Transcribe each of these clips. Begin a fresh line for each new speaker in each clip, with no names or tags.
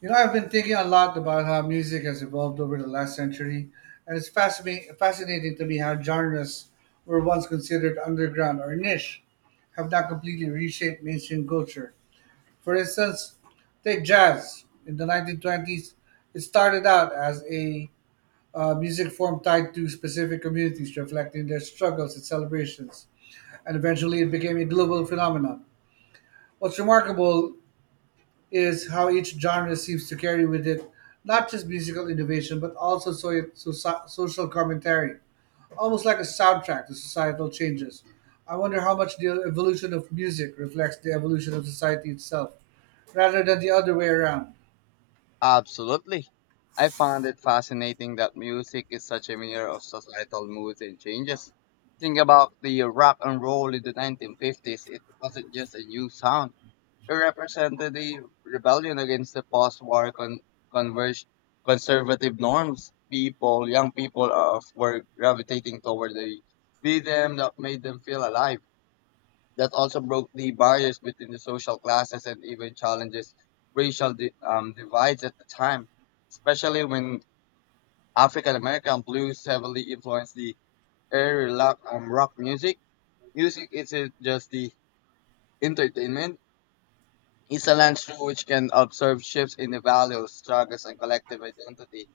You know, I've been thinking a lot about how music has evolved over the last century, and it's fascinating to me how genres were once considered underground or niche have now completely reshaped mainstream culture. For instance, take jazz. In the 1920s, it started out as a music form tied to specific communities, reflecting their struggles and celebrations, and eventually it became a global phenomenon. What's remarkable is how each genre seems to carry with it not just musical innovation but also social commentary, almost like a soundtrack to societal changes. I wonder how much the evolution of music reflects the evolution of society itself, rather than the other way around.
Absolutely. I found it fascinating that music is such a mirror of societal moods and changes. Think about the rock and roll in the 1950s. It wasn't just a new sound. It represented the rebellion against the converge- conservative norms. Young people of, were gravitating toward the rhythm that made them feel alive that also broke the barriers between the social classes and even challenges divides at the time, especially when African American blues heavily influenced the rock music. Music isn't just the entertainment, it's a lens through which can observe shifts in the values, struggles, and collective identity.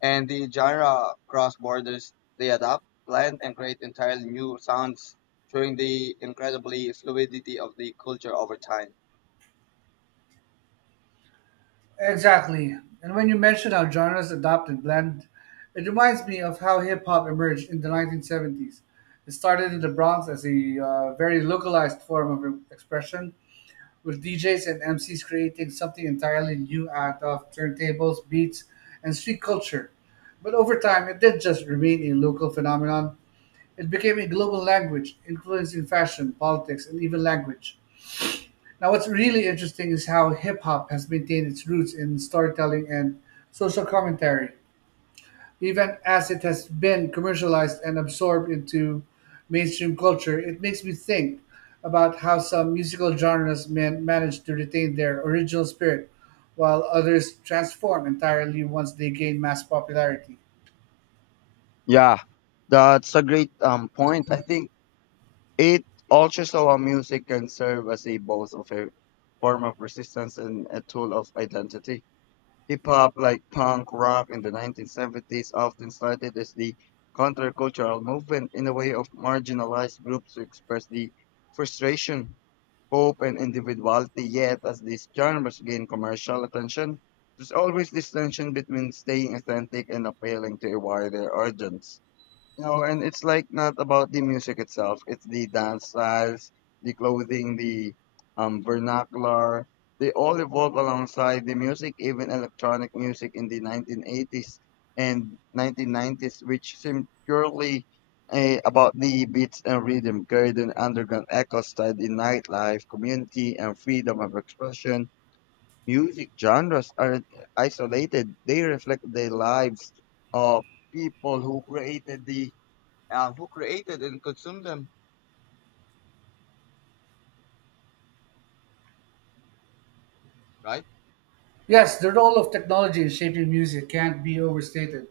And the genre cross borders, they adapt, blend, and create entirely new sounds, showing the incredibly fluidity of the culture over time.
Exactly. And when you mention how genres adopt and blend, it reminds me of how hip hop emerged in the 1970s. It started in the Bronx as a very localized form of expression with DJs and MCs creating something entirely new out of turntables, beats, and street culture. But over time, it didn't just remain a local phenomenon. It became a global language, influencing fashion, politics, and even language. Now, what's really interesting is how hip hop has maintained its roots in storytelling and social commentary even as it has been commercialized and absorbed into mainstream culture. It makes me think about how some musical genres manage to retain their original spirit, while others transform entirely once they gain mass popularity.
Yeah, that's a great point. I think it also so music can serve as a both of a form of resistance and a tool of identity. Hip hop, like punk rock in the 1970s, often started as the countercultural movement in a way of marginalized groups to express the frustration, hope, and individuality. Yet, as these genres gain commercial attention, there's always this tension between staying authentic and appealing to a wider audience. No, and it's like not about the music itself. It's the dance styles, the clothing, the vernacular. They all evolved alongside the music, even electronic music in the 1980s and 1990s, which seemed purely about the beats and rhythm, carried an underground echo style, in nightlife, community, and freedom of expression. Music genres aren't isolated; they reflect the lives of people who created the who created and consumed them, right?
Yes, the role of technology in shaping music can't be overstated.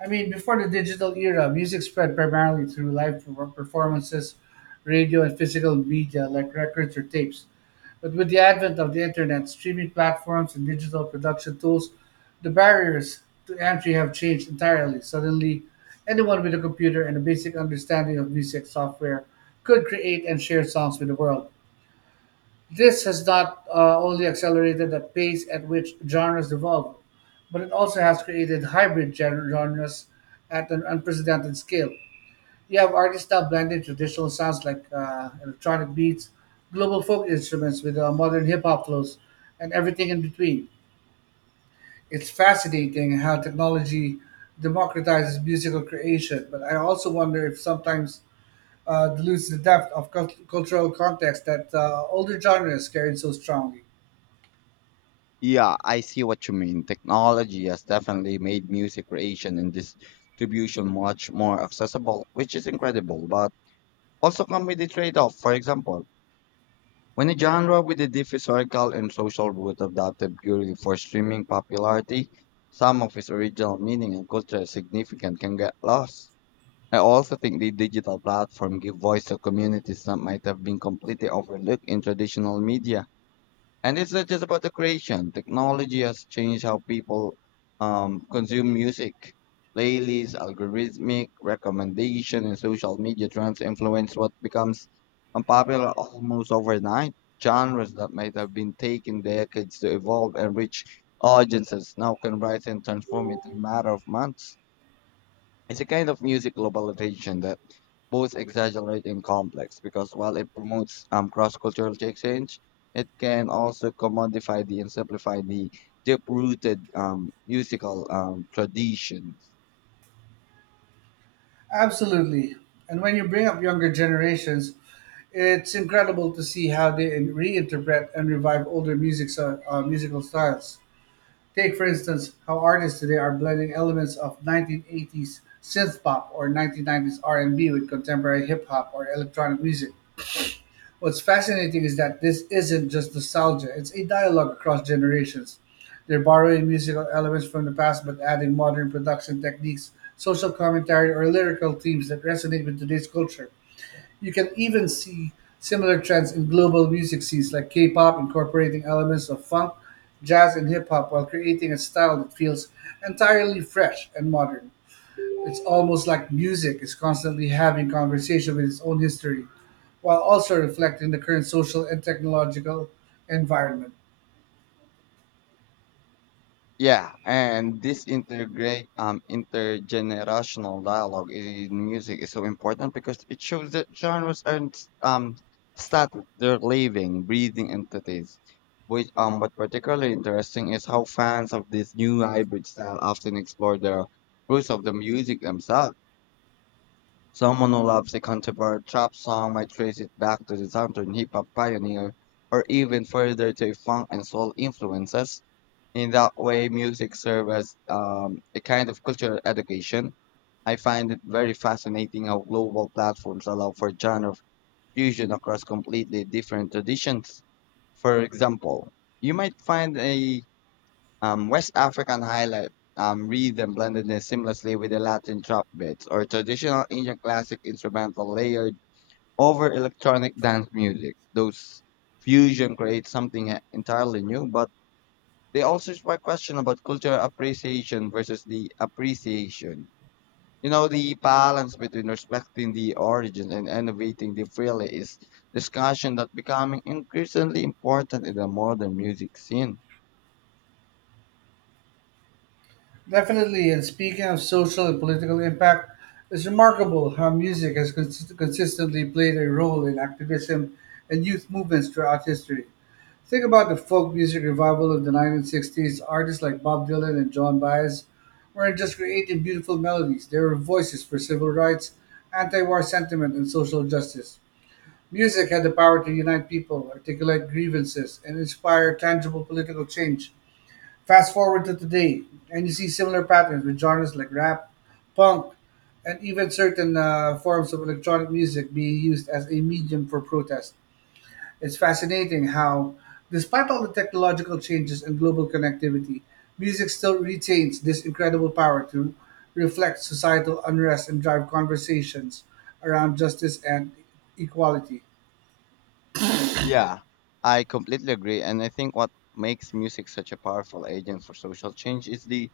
I mean, before the digital era, music spread primarily through live performances, radio, and physical media like records or tapes. But with the advent of the internet, streaming platforms, and digital production tools, the barriers to entry have changed entirely. Suddenly, anyone with a computer and a basic understanding of music software could create and share songs with the world. This has not only accelerated the pace at which genres evolve, but it also has created hybrid genres at an unprecedented scale. You have artists now blending traditional sounds like electronic beats, global folk instruments with modern hip hop flows, and everything in between. It's fascinating how technology democratizes musical creation, but I also wonder if sometimes it loses the depth of cultural context that older genres carried so strongly.
Yeah, I see what you mean. Technology has definitely made music creation and distribution much more accessible, which is incredible, but also come with a trade-off. For example, when a genre with a deep historical and social root adapted purely for streaming popularity, some of its original meaning and cultural significance can get lost. I also think the digital platform give voice to communities that might have been completely overlooked in traditional media. And it's not just about the creation. Technology has changed how people consume music. Playlists, algorithmic recommendation, and social media trends influence what becomes unpopular almost overnight. Genres that might have been taking decades to evolve and reach audiences now can rise and transform in a matter of months. It's a kind of music globalization that both exaggerate and complex because while it promotes cross-cultural exchange, it can also commodify the and simplify the deep-rooted musical tradition.
Absolutely. And when you bring up younger generations, it's incredible to see how they reinterpret and revive older music musical styles. Take, for instance, how artists today are blending elements of 1980s synth pop or 1990s R&B with contemporary hip hop or electronic music. What's fascinating is that this isn't just nostalgia, it's a dialogue across generations. They're borrowing musical elements from the past but adding modern production techniques, social commentary, or lyrical themes that resonate with today's culture. You can even see similar trends in global music scenes like K pop incorporating elements of funk, jazz, and hip hop while creating a style that feels entirely fresh and modern. It's almost like music is constantly having conversation with its own history, while also reflecting the current social and technological environment.
Yeah, and this integrate intergenerational dialogue in music is so important because it shows that genres aren't static; they're living, breathing entities. Which What particularly interesting is how fans of this new hybrid style often explore the roots of the music themselves. Someone who loves a contemporary trap song might trace it back to the southern hip hop pioneer, or even further to funk and soul influences. In that way, music serves as a kind of cultural education. I find it very fascinating how global platforms allow for genre fusion across completely different traditions. For example, you might find a West African highlight rhythm blended in seamlessly with the Latin trap beats or traditional Indian classic instrumental layered over electronic dance music. Those fusion creates something entirely new, but they also spark question about cultural appreciation versus the appreciation. You know, the balance between respecting the origin and innovating the freely is discussion that becoming increasingly important in the modern music scene.
Definitely, and speaking of social and political impact, it's remarkable how music has consistently played a role in activism and youth movements throughout history. Think about the folk music revival of the 1960s. Artists like Bob Dylan and John Baez weren't just creating beautiful melodies, they were voices for civil rights, anti war sentiment, and social justice. Music had the power to unite people, articulate grievances, and inspire tangible political change. Fast forward to today, and you see similar patterns with genres like rap, punk, and even certain forms of electronic music being used as a medium for protest. It's fascinating how, despite all the technological changes and global connectivity, music still retains this incredible power to reflect societal unrest and drive conversations around justice and equality.
Yeah, I completely agree. And I think what makes music such a powerful agent for social change is the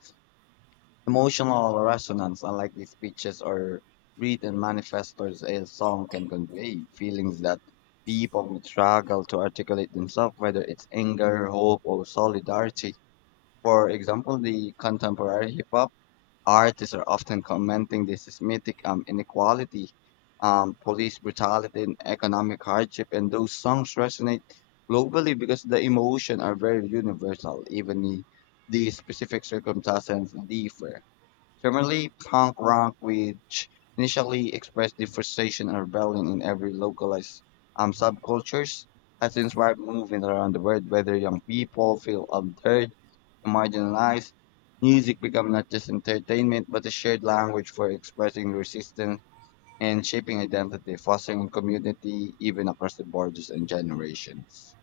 emotional resonance, unlike the speeches or written manifestos, a song can convey feelings that people may struggle to articulate themselves, whether it's anger, hope, or solidarity. For example, the contemporary hip hop artists are often commenting this is mythic inequality, police brutality, and economic hardship. And those songs resonate globally because the emotion are very universal, even the specific circumstances differ. Similarly, punk rock, which initially expressed the frustration and rebellion in every localized subcultures, has inspired movement around the world, whether young people feel unheard, marginalized. Music become not just entertainment, but a shared language for expressing resistance and shaping identity, fostering community even across the borders and generations.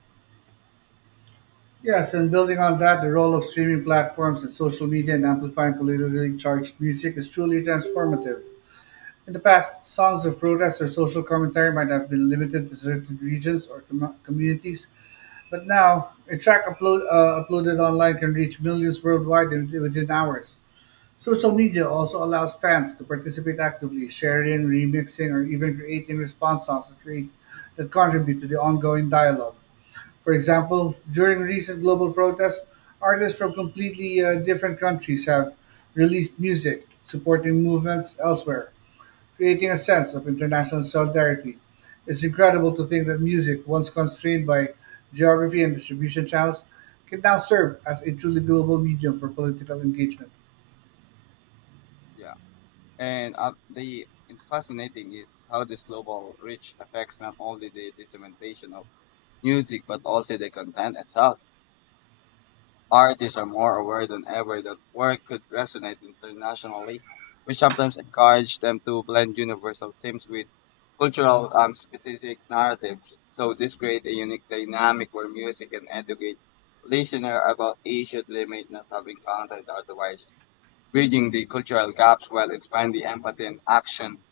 Yes, and building on that, the role of streaming platforms and social media in amplifying politically charged music is truly transformative. In the past, songs of protest or social commentary might have been limited to certain regions or communities, but now a track uploaded online can reach millions worldwide within hours. Social media also allows fans to participate actively, sharing, remixing, or even creating response songs that that contribute to the ongoing dialogue. For example, during recent global protests, artists from completely different countries have released music supporting movements elsewhere, creating a sense of international solidarity. It's incredible to think that music, once constrained by geography and distribution channels, can now serve as a truly global medium for political engagement.
Yeah, and the and fascinating is how this global reach affects not only the implementation of music, but also the content itself. Artists are more aware than ever that work could resonate internationally, which sometimes encourage them to blend universal themes with cultural specific narratives. So this creates a unique dynamic where music can educate listener about issues they may not have encountered otherwise bridging the cultural gaps while expanding empathy and action.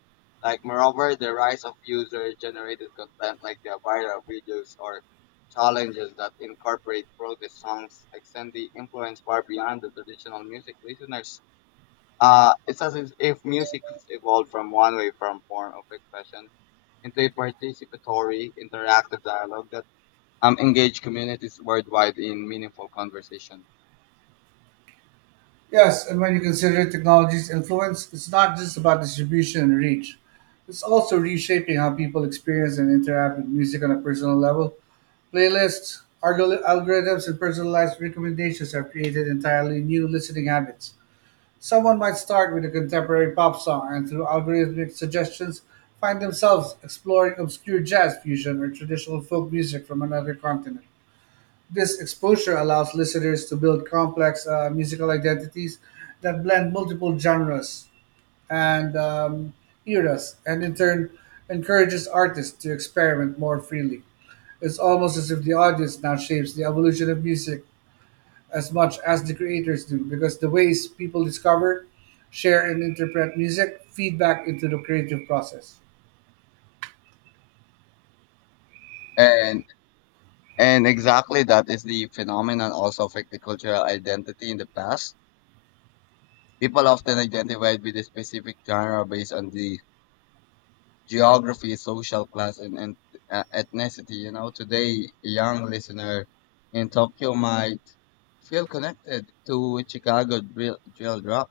Like moreover, the rise of user-generated content like the viral videos or challenges that incorporate protest songs extend the influence far beyond the traditional music listeners. It's as if music has evolved from one way from form of expression into a participatory, interactive dialogue that engage communities worldwide in meaningful conversation.
Yes, and when you consider technology's influence, it's not just about distribution and reach. It's also reshaping how people experience and interact with music on a personal level. Playlists, algorithms, and personalized recommendations have created entirely new listening habits. Someone might start with a contemporary pop song and through algorithmic suggestions find themselves exploring obscure jazz fusion or traditional folk music from another continent. This exposure allows listeners to build complex musical identities that blend multiple genres and eras, and in turn encourages artists to experiment more freely. It's almost as if the audience now shapes the evolution of music as much as the creators do, because the ways people discover, share, and interpret music feed back into the creative process.
And And exactly that is the phenomenon also affected cultural identity in the past. People often identified with a specific genre based on the geography, social class, and ethnicity. You know, today, a young listener in Tokyo might feel connected to Chicago drill, drill drop,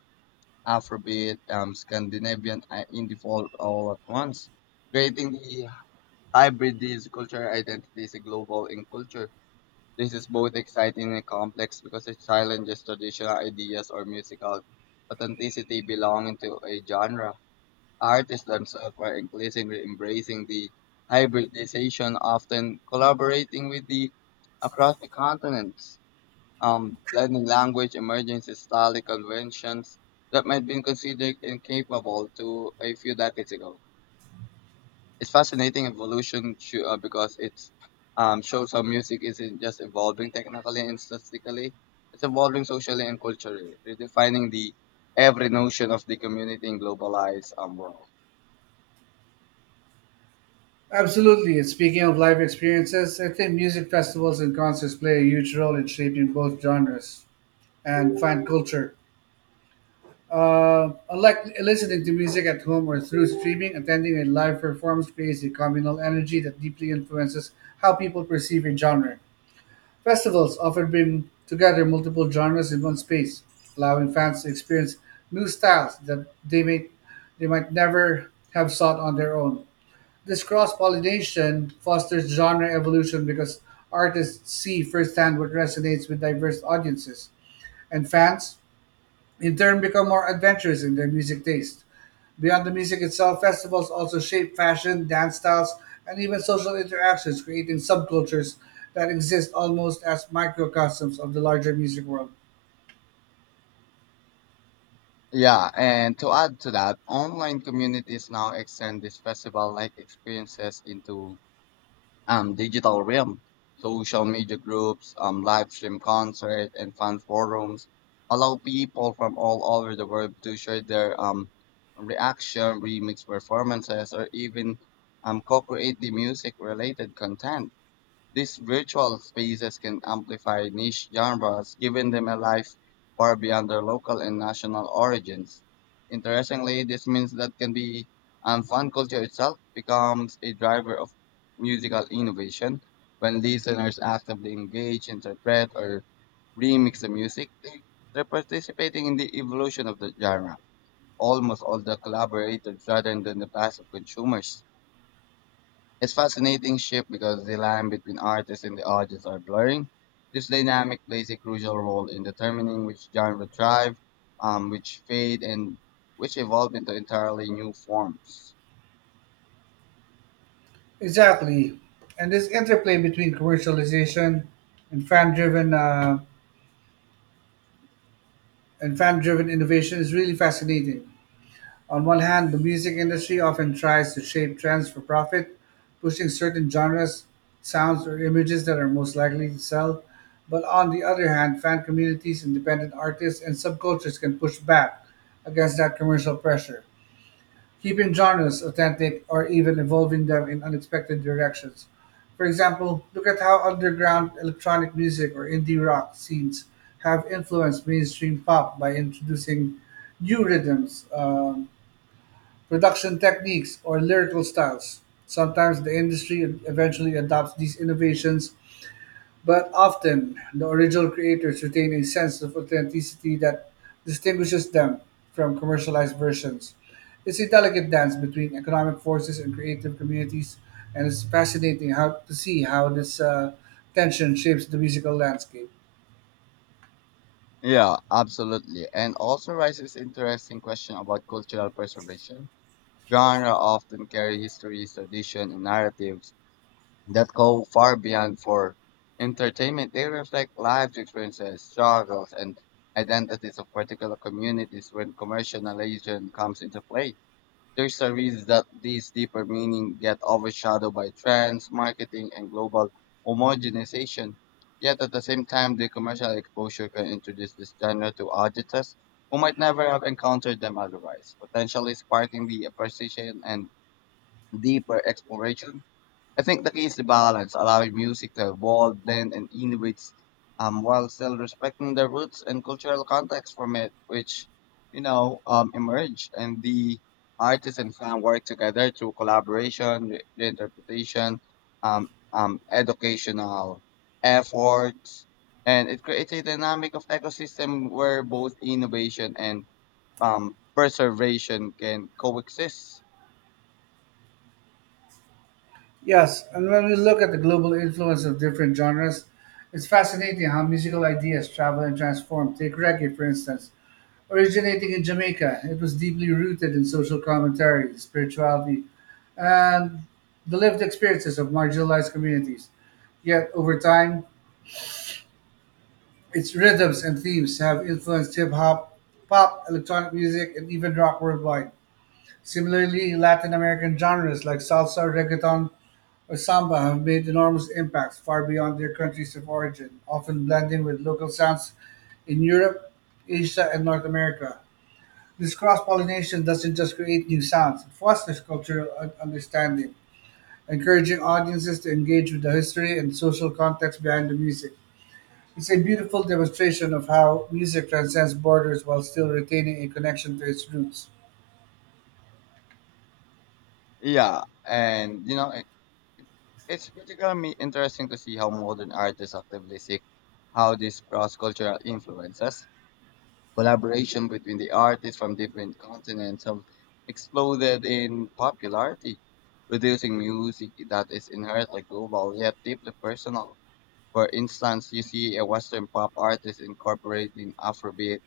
Afrobeat, Scandinavian indie folk all at once. Creating the hybrid these cultural identities, a global in culture. This is both exciting and complex because it challenges traditional ideas or musical authenticity belonging to a genre. Artists themselves are increasingly embracing the hybridization, often collaborating with the across the continents, blending language, emergency style conventions that might be considered incapable to a few decades ago. It's fascinating because it shows how music isn't just evolving technically and statistically, it's evolving socially and culturally, redefining the every notion of the community in globalized world.
Absolutely. And speaking of live experiences, I think music festivals and concerts play a huge role in shaping both genres and fan culture. I like listening to music at home or through streaming. Attending a live performance creates a communal energy that deeply influences how people perceive a genre. Festivals often bring together multiple genres in one space, allowing fans to experience new styles that they may they might never have sought on their own. This cross pollination fosters genre evolution because artists see firsthand what resonates with diverse audiences and fans in turn become more adventurous in their music taste. Beyond the music itself, festivals also shape fashion, dance styles, and even social interactions, creating subcultures that exist almost as microcosms of the larger music world.
Yeah, and to add to that, online communities now extend these festival-like experiences into digital realm. Social live stream concerts, and fan forums allow people from all over the world to share their reaction, remix performances, or even co-create the music-related content. These virtual spaces can amplify niche genres, giving them a life far beyond their local and national origins. Interestingly, this means that can be and fan culture itself becomes a driver of musical innovation. When listeners actively engage, interpret, or remix the music, they're participating in the evolution of the genre. Almost all the collaborators rather than the passive consumers. It's fascinating shift because the line between artists and the audience are blurring. This dynamic plays a crucial role in determining which genre thrive, which fade, and which evolve into entirely new forms.
Exactly. And this interplay between commercialization and fan driven uh, and fan driven innovation is really fascinating. On one hand, the music industry often tries to shape trends for profit, pushing certain genres, sounds, or images that are most likely to sell. But on the other hand, fan communities, independent artists, and subcultures can push back against that commercial pressure, keeping genres authentic or even evolving them in unexpected directions. For example, look at how underground electronic music or indie rock scenes have influenced mainstream pop by introducing new rhythms. Production techniques, or lyrical styles. Sometimes the industry eventually adopts these innovations, but often the original creators retain a sense of authenticity that distinguishes them from commercialized versions. It's a delicate dance between economic forces and creative communities, and it's fascinating how to see how this tension shapes the musical landscape.
Yeah, absolutely. And also raises interesting question about cultural preservation. Genre often carry history, tradition, and narratives that go far beyond for entertainment. They reflect life experiences, struggles, and identities of particular communities when commercialization comes into play. There's a reason that these deeper meaning get overshadowed by trends, marketing, and global homogenization. Yet at the same time, the commercial exposure can introduce this genre to audiences who might never have encountered them otherwise, potentially sparking the appreciation and deeper exploration. I think the key is the balance, allowing music to evolve, blend, and innovate, while still respecting the roots and cultural context from it, which emerge. And the artist and fan work together through collaboration, reinterpretation, educational efforts, and it creates a dynamic of ecosystem where both innovation and preservation can coexist.
Yes, and when we look at the global influence of different genres, it's fascinating how musical ideas travel and transform. Take reggae, for instance. Originating in Jamaica, it was deeply rooted in social commentary, spirituality, and the lived experiences of marginalized communities. Yet, over time, its rhythms and themes have influenced hip hop, pop, electronic music, and even rock worldwide. Similarly, Latin American genres like salsa, reggaeton, or samba have made enormous impacts far beyond their countries of origin, often blending with local sounds in Europe, Asia, and North America. This cross pollination doesn't just create new sounds, it fosters cultural understanding, encouraging audiences to engage with the history and social context behind the music. It's a beautiful demonstration of how music transcends borders while still retaining a connection to its roots.
Yeah, and you know it's particularly interesting to see how modern artists actively seek how these cross-cultural influences, collaboration between the artists from different continents have exploded in popularity, producing music that is inherently global yet deeply personal. For instance, you see a Western pop artist incorporating Afrobeat,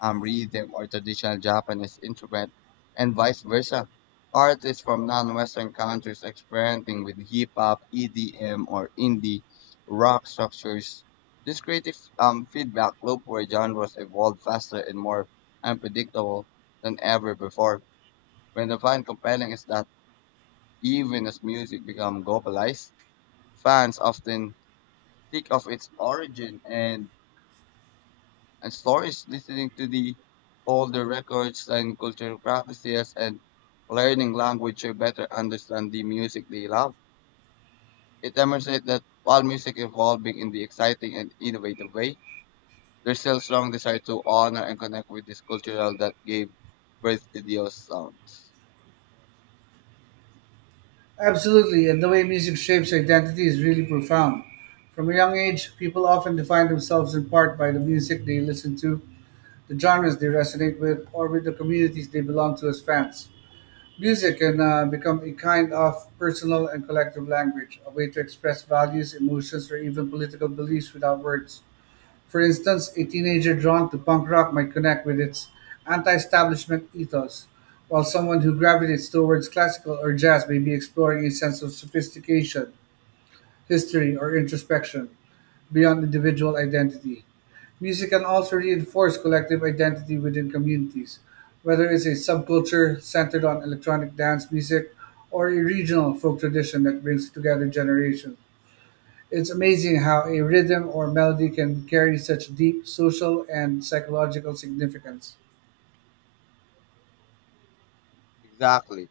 um, rhythm, or traditional Japanese instrument, and vice versa. Artists from non-Western countries experimenting with hip hop, EDM, or indie rock structures. This creative feedback loop where genres evolve faster and more unpredictable than ever before. When I find compelling is that even as music becomes globalized, fans often think of its origin and stories, listening to the older records and cultural practices, and learning language to better understand the music they love. It demonstrates that while music evolving in the exciting and innovative way, there's still strong desire to honor and connect with this cultural that gave birth to those sounds.
Absolutely, and the way music shapes identity is really profound. From a young age, people often define themselves in part by the music they listen to, the genres they resonate with, or with the communities they belong to as fans. Music can become a kind of personal and collective language, a way to express values, emotions, or even political beliefs without words. For instance, a teenager drawn to punk rock might connect with its anti-establishment ethos, while someone who gravitates towards classical or jazz may be exploring a sense of sophistication, history, or introspection beyond individual identity. Music can also reinforce collective identity within communities, whether it's a subculture centered on electronic dance music or a regional folk tradition that brings together generations. It's amazing how a rhythm or melody can carry such deep social and psychological significance.
Exactly.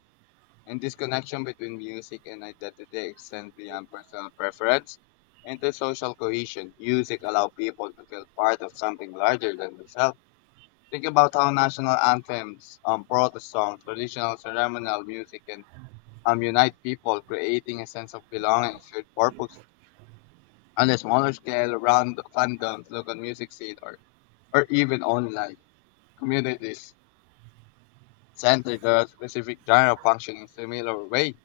And this connection between music and identity extends beyond personal preference into social cohesion. Music allows people to feel part of something larger than themselves. Think about how national protest songs, traditional ceremonial music can unite people, creating a sense of belonging and shared purpose. On a smaller scale, around fandoms, local music scene, or even online communities, Center the specific genre function in similar way,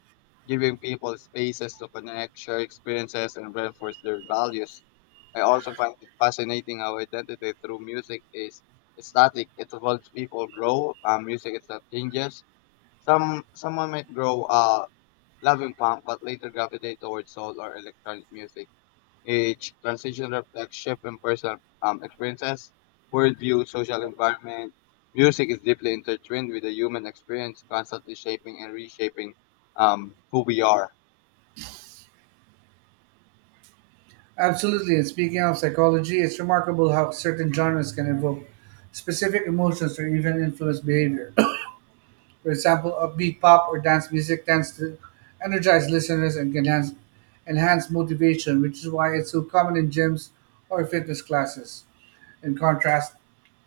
giving people spaces to connect, share experiences, and reinforce their values. I also find it fascinating how identity through music is static. It evolves. People grow. Music itself changes. Someone might grow loving punk, but later gravitate towards soul or electronic music age, transition reflects shift in personal experiences, worldview, social environment. Music is deeply intertwined with the human experience, constantly shaping and reshaping who we are.
Absolutely, and speaking of psychology, it's remarkable how certain genres can evoke specific emotions or even influence behavior. For example, upbeat pop or dance music tends to energize listeners and can enhance motivation, which is why it's so common in gyms or fitness classes. In contrast,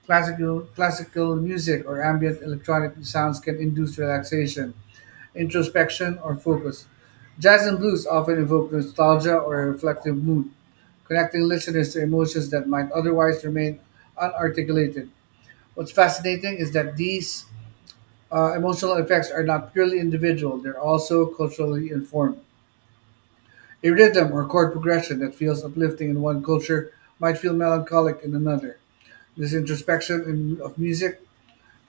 classical music or ambient electronic sounds can induce relaxation, introspection, or focus. Jazz and blues often evoke nostalgia or a reflective mood, connecting listeners to emotions that might otherwise remain unarticulated. What's fascinating is that these emotional effects are not purely individual, they're also culturally informed. A rhythm or chord progression that feels uplifting in one culture might feel melancholic in another. This introspection of music,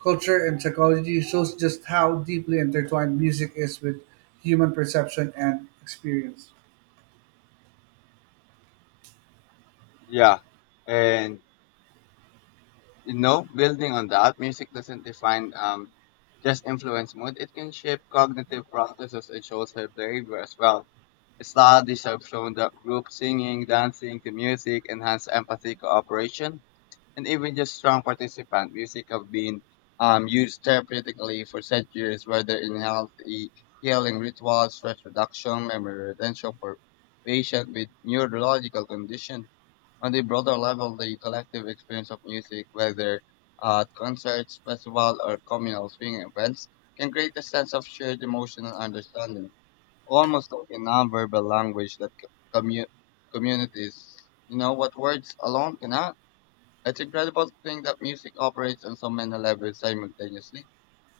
culture, and psychology shows just how deeply intertwined music is with human perception and experience.
Yeah, and you know, building on that, music doesn't define just influence mood; it can shape cognitive processes and social behavior as well. Studies have shown that group singing, dancing to music enhance empathy, cooperation, and even just strong participant. Music have been used therapeutically for centuries, whether in healthy healing rituals, stress reduction, memory retention for patients with neurological condition. On the broader level, the collective experience of music, whether at concerts, festivals, or communal swing events, can create a sense of shared emotional understanding, almost like a nonverbal language that commu- communities, you know, what words alone cannot. It's incredible to think that music operates on so many levels simultaneously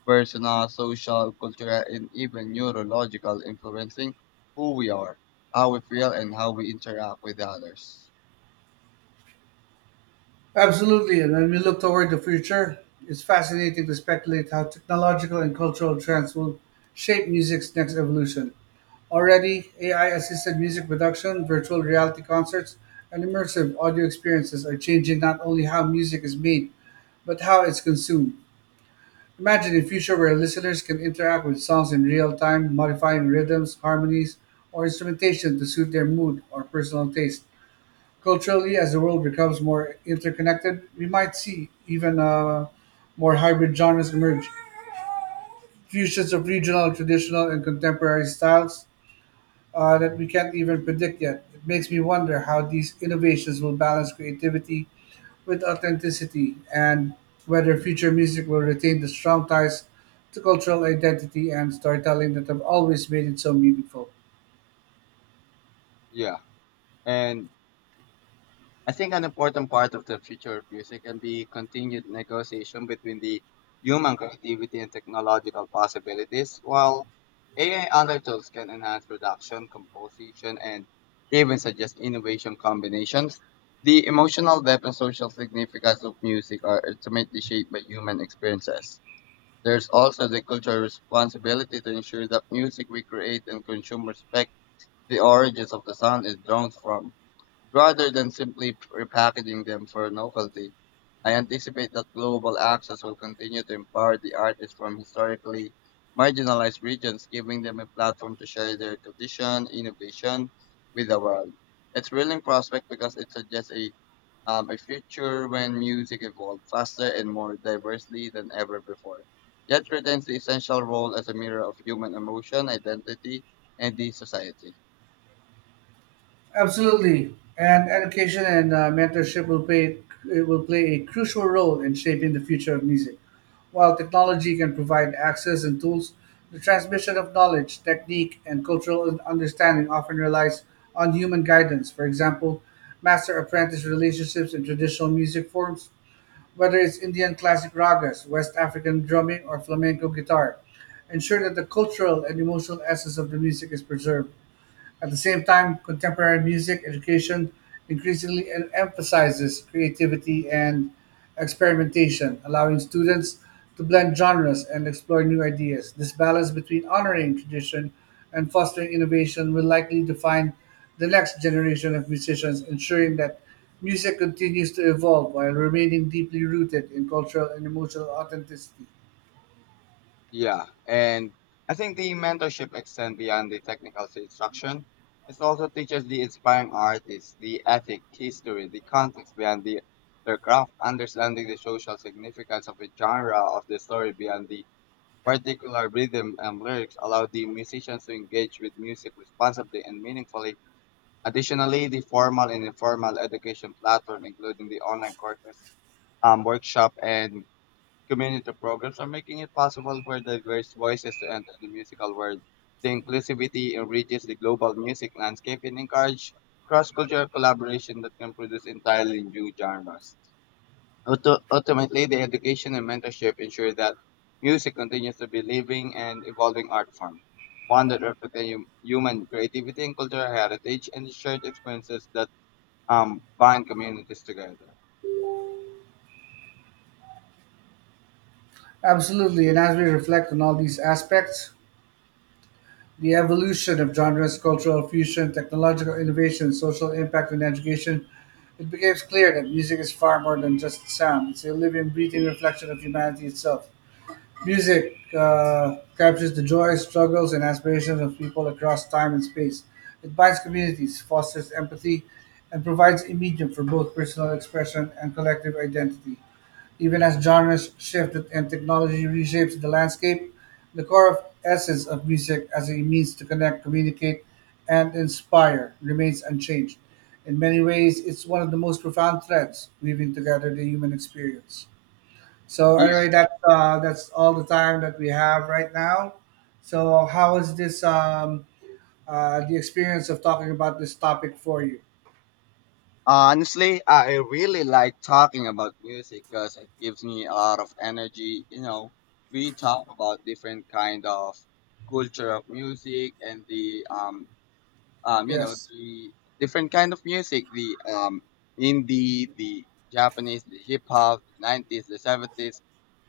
personal, social, cultural, and even neurological, influencing who we are, how we feel, and how we interact with others.
Absolutely, and when we look toward the future, it's fascinating to speculate how technological and cultural trends will shape music's next evolution. Already, AI assisted music production, virtual reality concerts, and immersive audio experiences are changing not only how music is made, but how it's consumed. Imagine a future where listeners can interact with songs in real time, modifying rhythms, harmonies, or instrumentation to suit their mood or personal taste. Culturally, as the world becomes more interconnected, we might see even more hybrid genres emerge, fusions of regional, traditional, and contemporary styles that we can't even predict yet. It makes me wonder how these innovations will balance creativity with authenticity and whether future music will retain the strong ties to cultural identity and storytelling that have always made it so meaningful.
Yeah. And I think an important part of the future of music can be continued negotiation between the human creativity and technological possibilities, while AI other tools can enhance production, composition, and even suggest innovation combinations. The emotional depth and social significance of music are ultimately shaped by human experiences. There's also the cultural responsibility to ensure that music we create and consume respect the origins of the sound it draws from. Rather than simply repackaging them for novelty, I anticipate that global access will continue to empower the artists from historically marginalized regions, giving them a platform to share their tradition, innovation with the world. It's thrilling prospect because it suggests a future when music evolved faster and more diversely than ever before. Yet retains the essential role as a mirror of human emotion, identity, and the society.
Absolutely, and education and mentorship will play it will play a crucial role in shaping the future of music. While technology can provide access and tools, the transmission of knowledge, technique, and cultural understanding often relies on human guidance. For example, master-apprentice relationships in traditional music forms, whether it's Indian classic ragas, West African drumming, or flamenco guitar, ensure that the cultural and emotional essence of the music is preserved. At the same time, contemporary music education increasingly emphasizes creativity and experimentation, allowing students to blend genres and explore new ideas. This balance between honoring tradition and fostering innovation will likely define the next generation of musicians, ensuring that music continues to evolve while remaining deeply rooted in cultural and emotional authenticity.
Yeah, and I think the mentorship extends beyond the technical instruction. It also teaches the inspiring artists the ethic, history, the context behind the, their craft, understanding the social significance of the genre of the story beyond the particular rhythm and lyrics allow the musicians to engage with music responsibly and meaningfully. Additionally, the formal and informal education platform, including the online courses, workshop, and Community programs are making it possible for diverse voices to enter the musical world. The inclusivity enriches the global music landscape and encourages cross-cultural collaboration that can produce entirely new genres. Ultimately, the education and mentorship ensure that music continues to be living and evolving art form, one that reflects the human creativity and cultural heritage and the shared experiences that bind communities together.
Absolutely, and as we reflect on all these aspects, the evolution of genres, cultural fusion, technological innovation, social impact, and education, it becomes clear that music is far more than just sound. It's a living, breathing reflection of humanity itself. Music captures the joys, struggles, and aspirations of people across time and space. It binds communities, fosters empathy, and provides a medium for both personal expression and collective identity. Even as genres shift and technology reshapes the landscape, the core of essence of music as a means to connect, communicate, and inspire remains unchanged. In many ways, it's one of the most profound threads weaving together the human experience. So anyway, that's all the time that we have right now. So how is this the experience of talking about this topic for you?
Honestly, I really like talking about music because it gives me a lot of energy. You know, we talk about different kind of culture of music and the you know
Yes.
the different kind of music, the indie, the Japanese, the hip hop, the 90s, the 70s.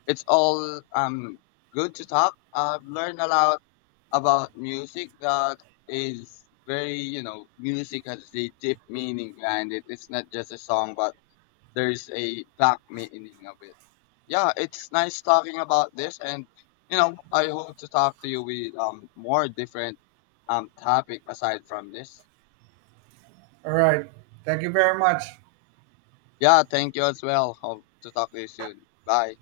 It's all good to talk. I've learned a lot about music that is very, you know, music has a deep meaning behind it. It's not just a song, but there's a back meaning of it. Yeah, it's nice talking about this, and you know, I hope to talk to you with more different topic aside from this.
All right. Thank you very much.
Yeah, thank you as well. Hope to talk to you soon. Bye.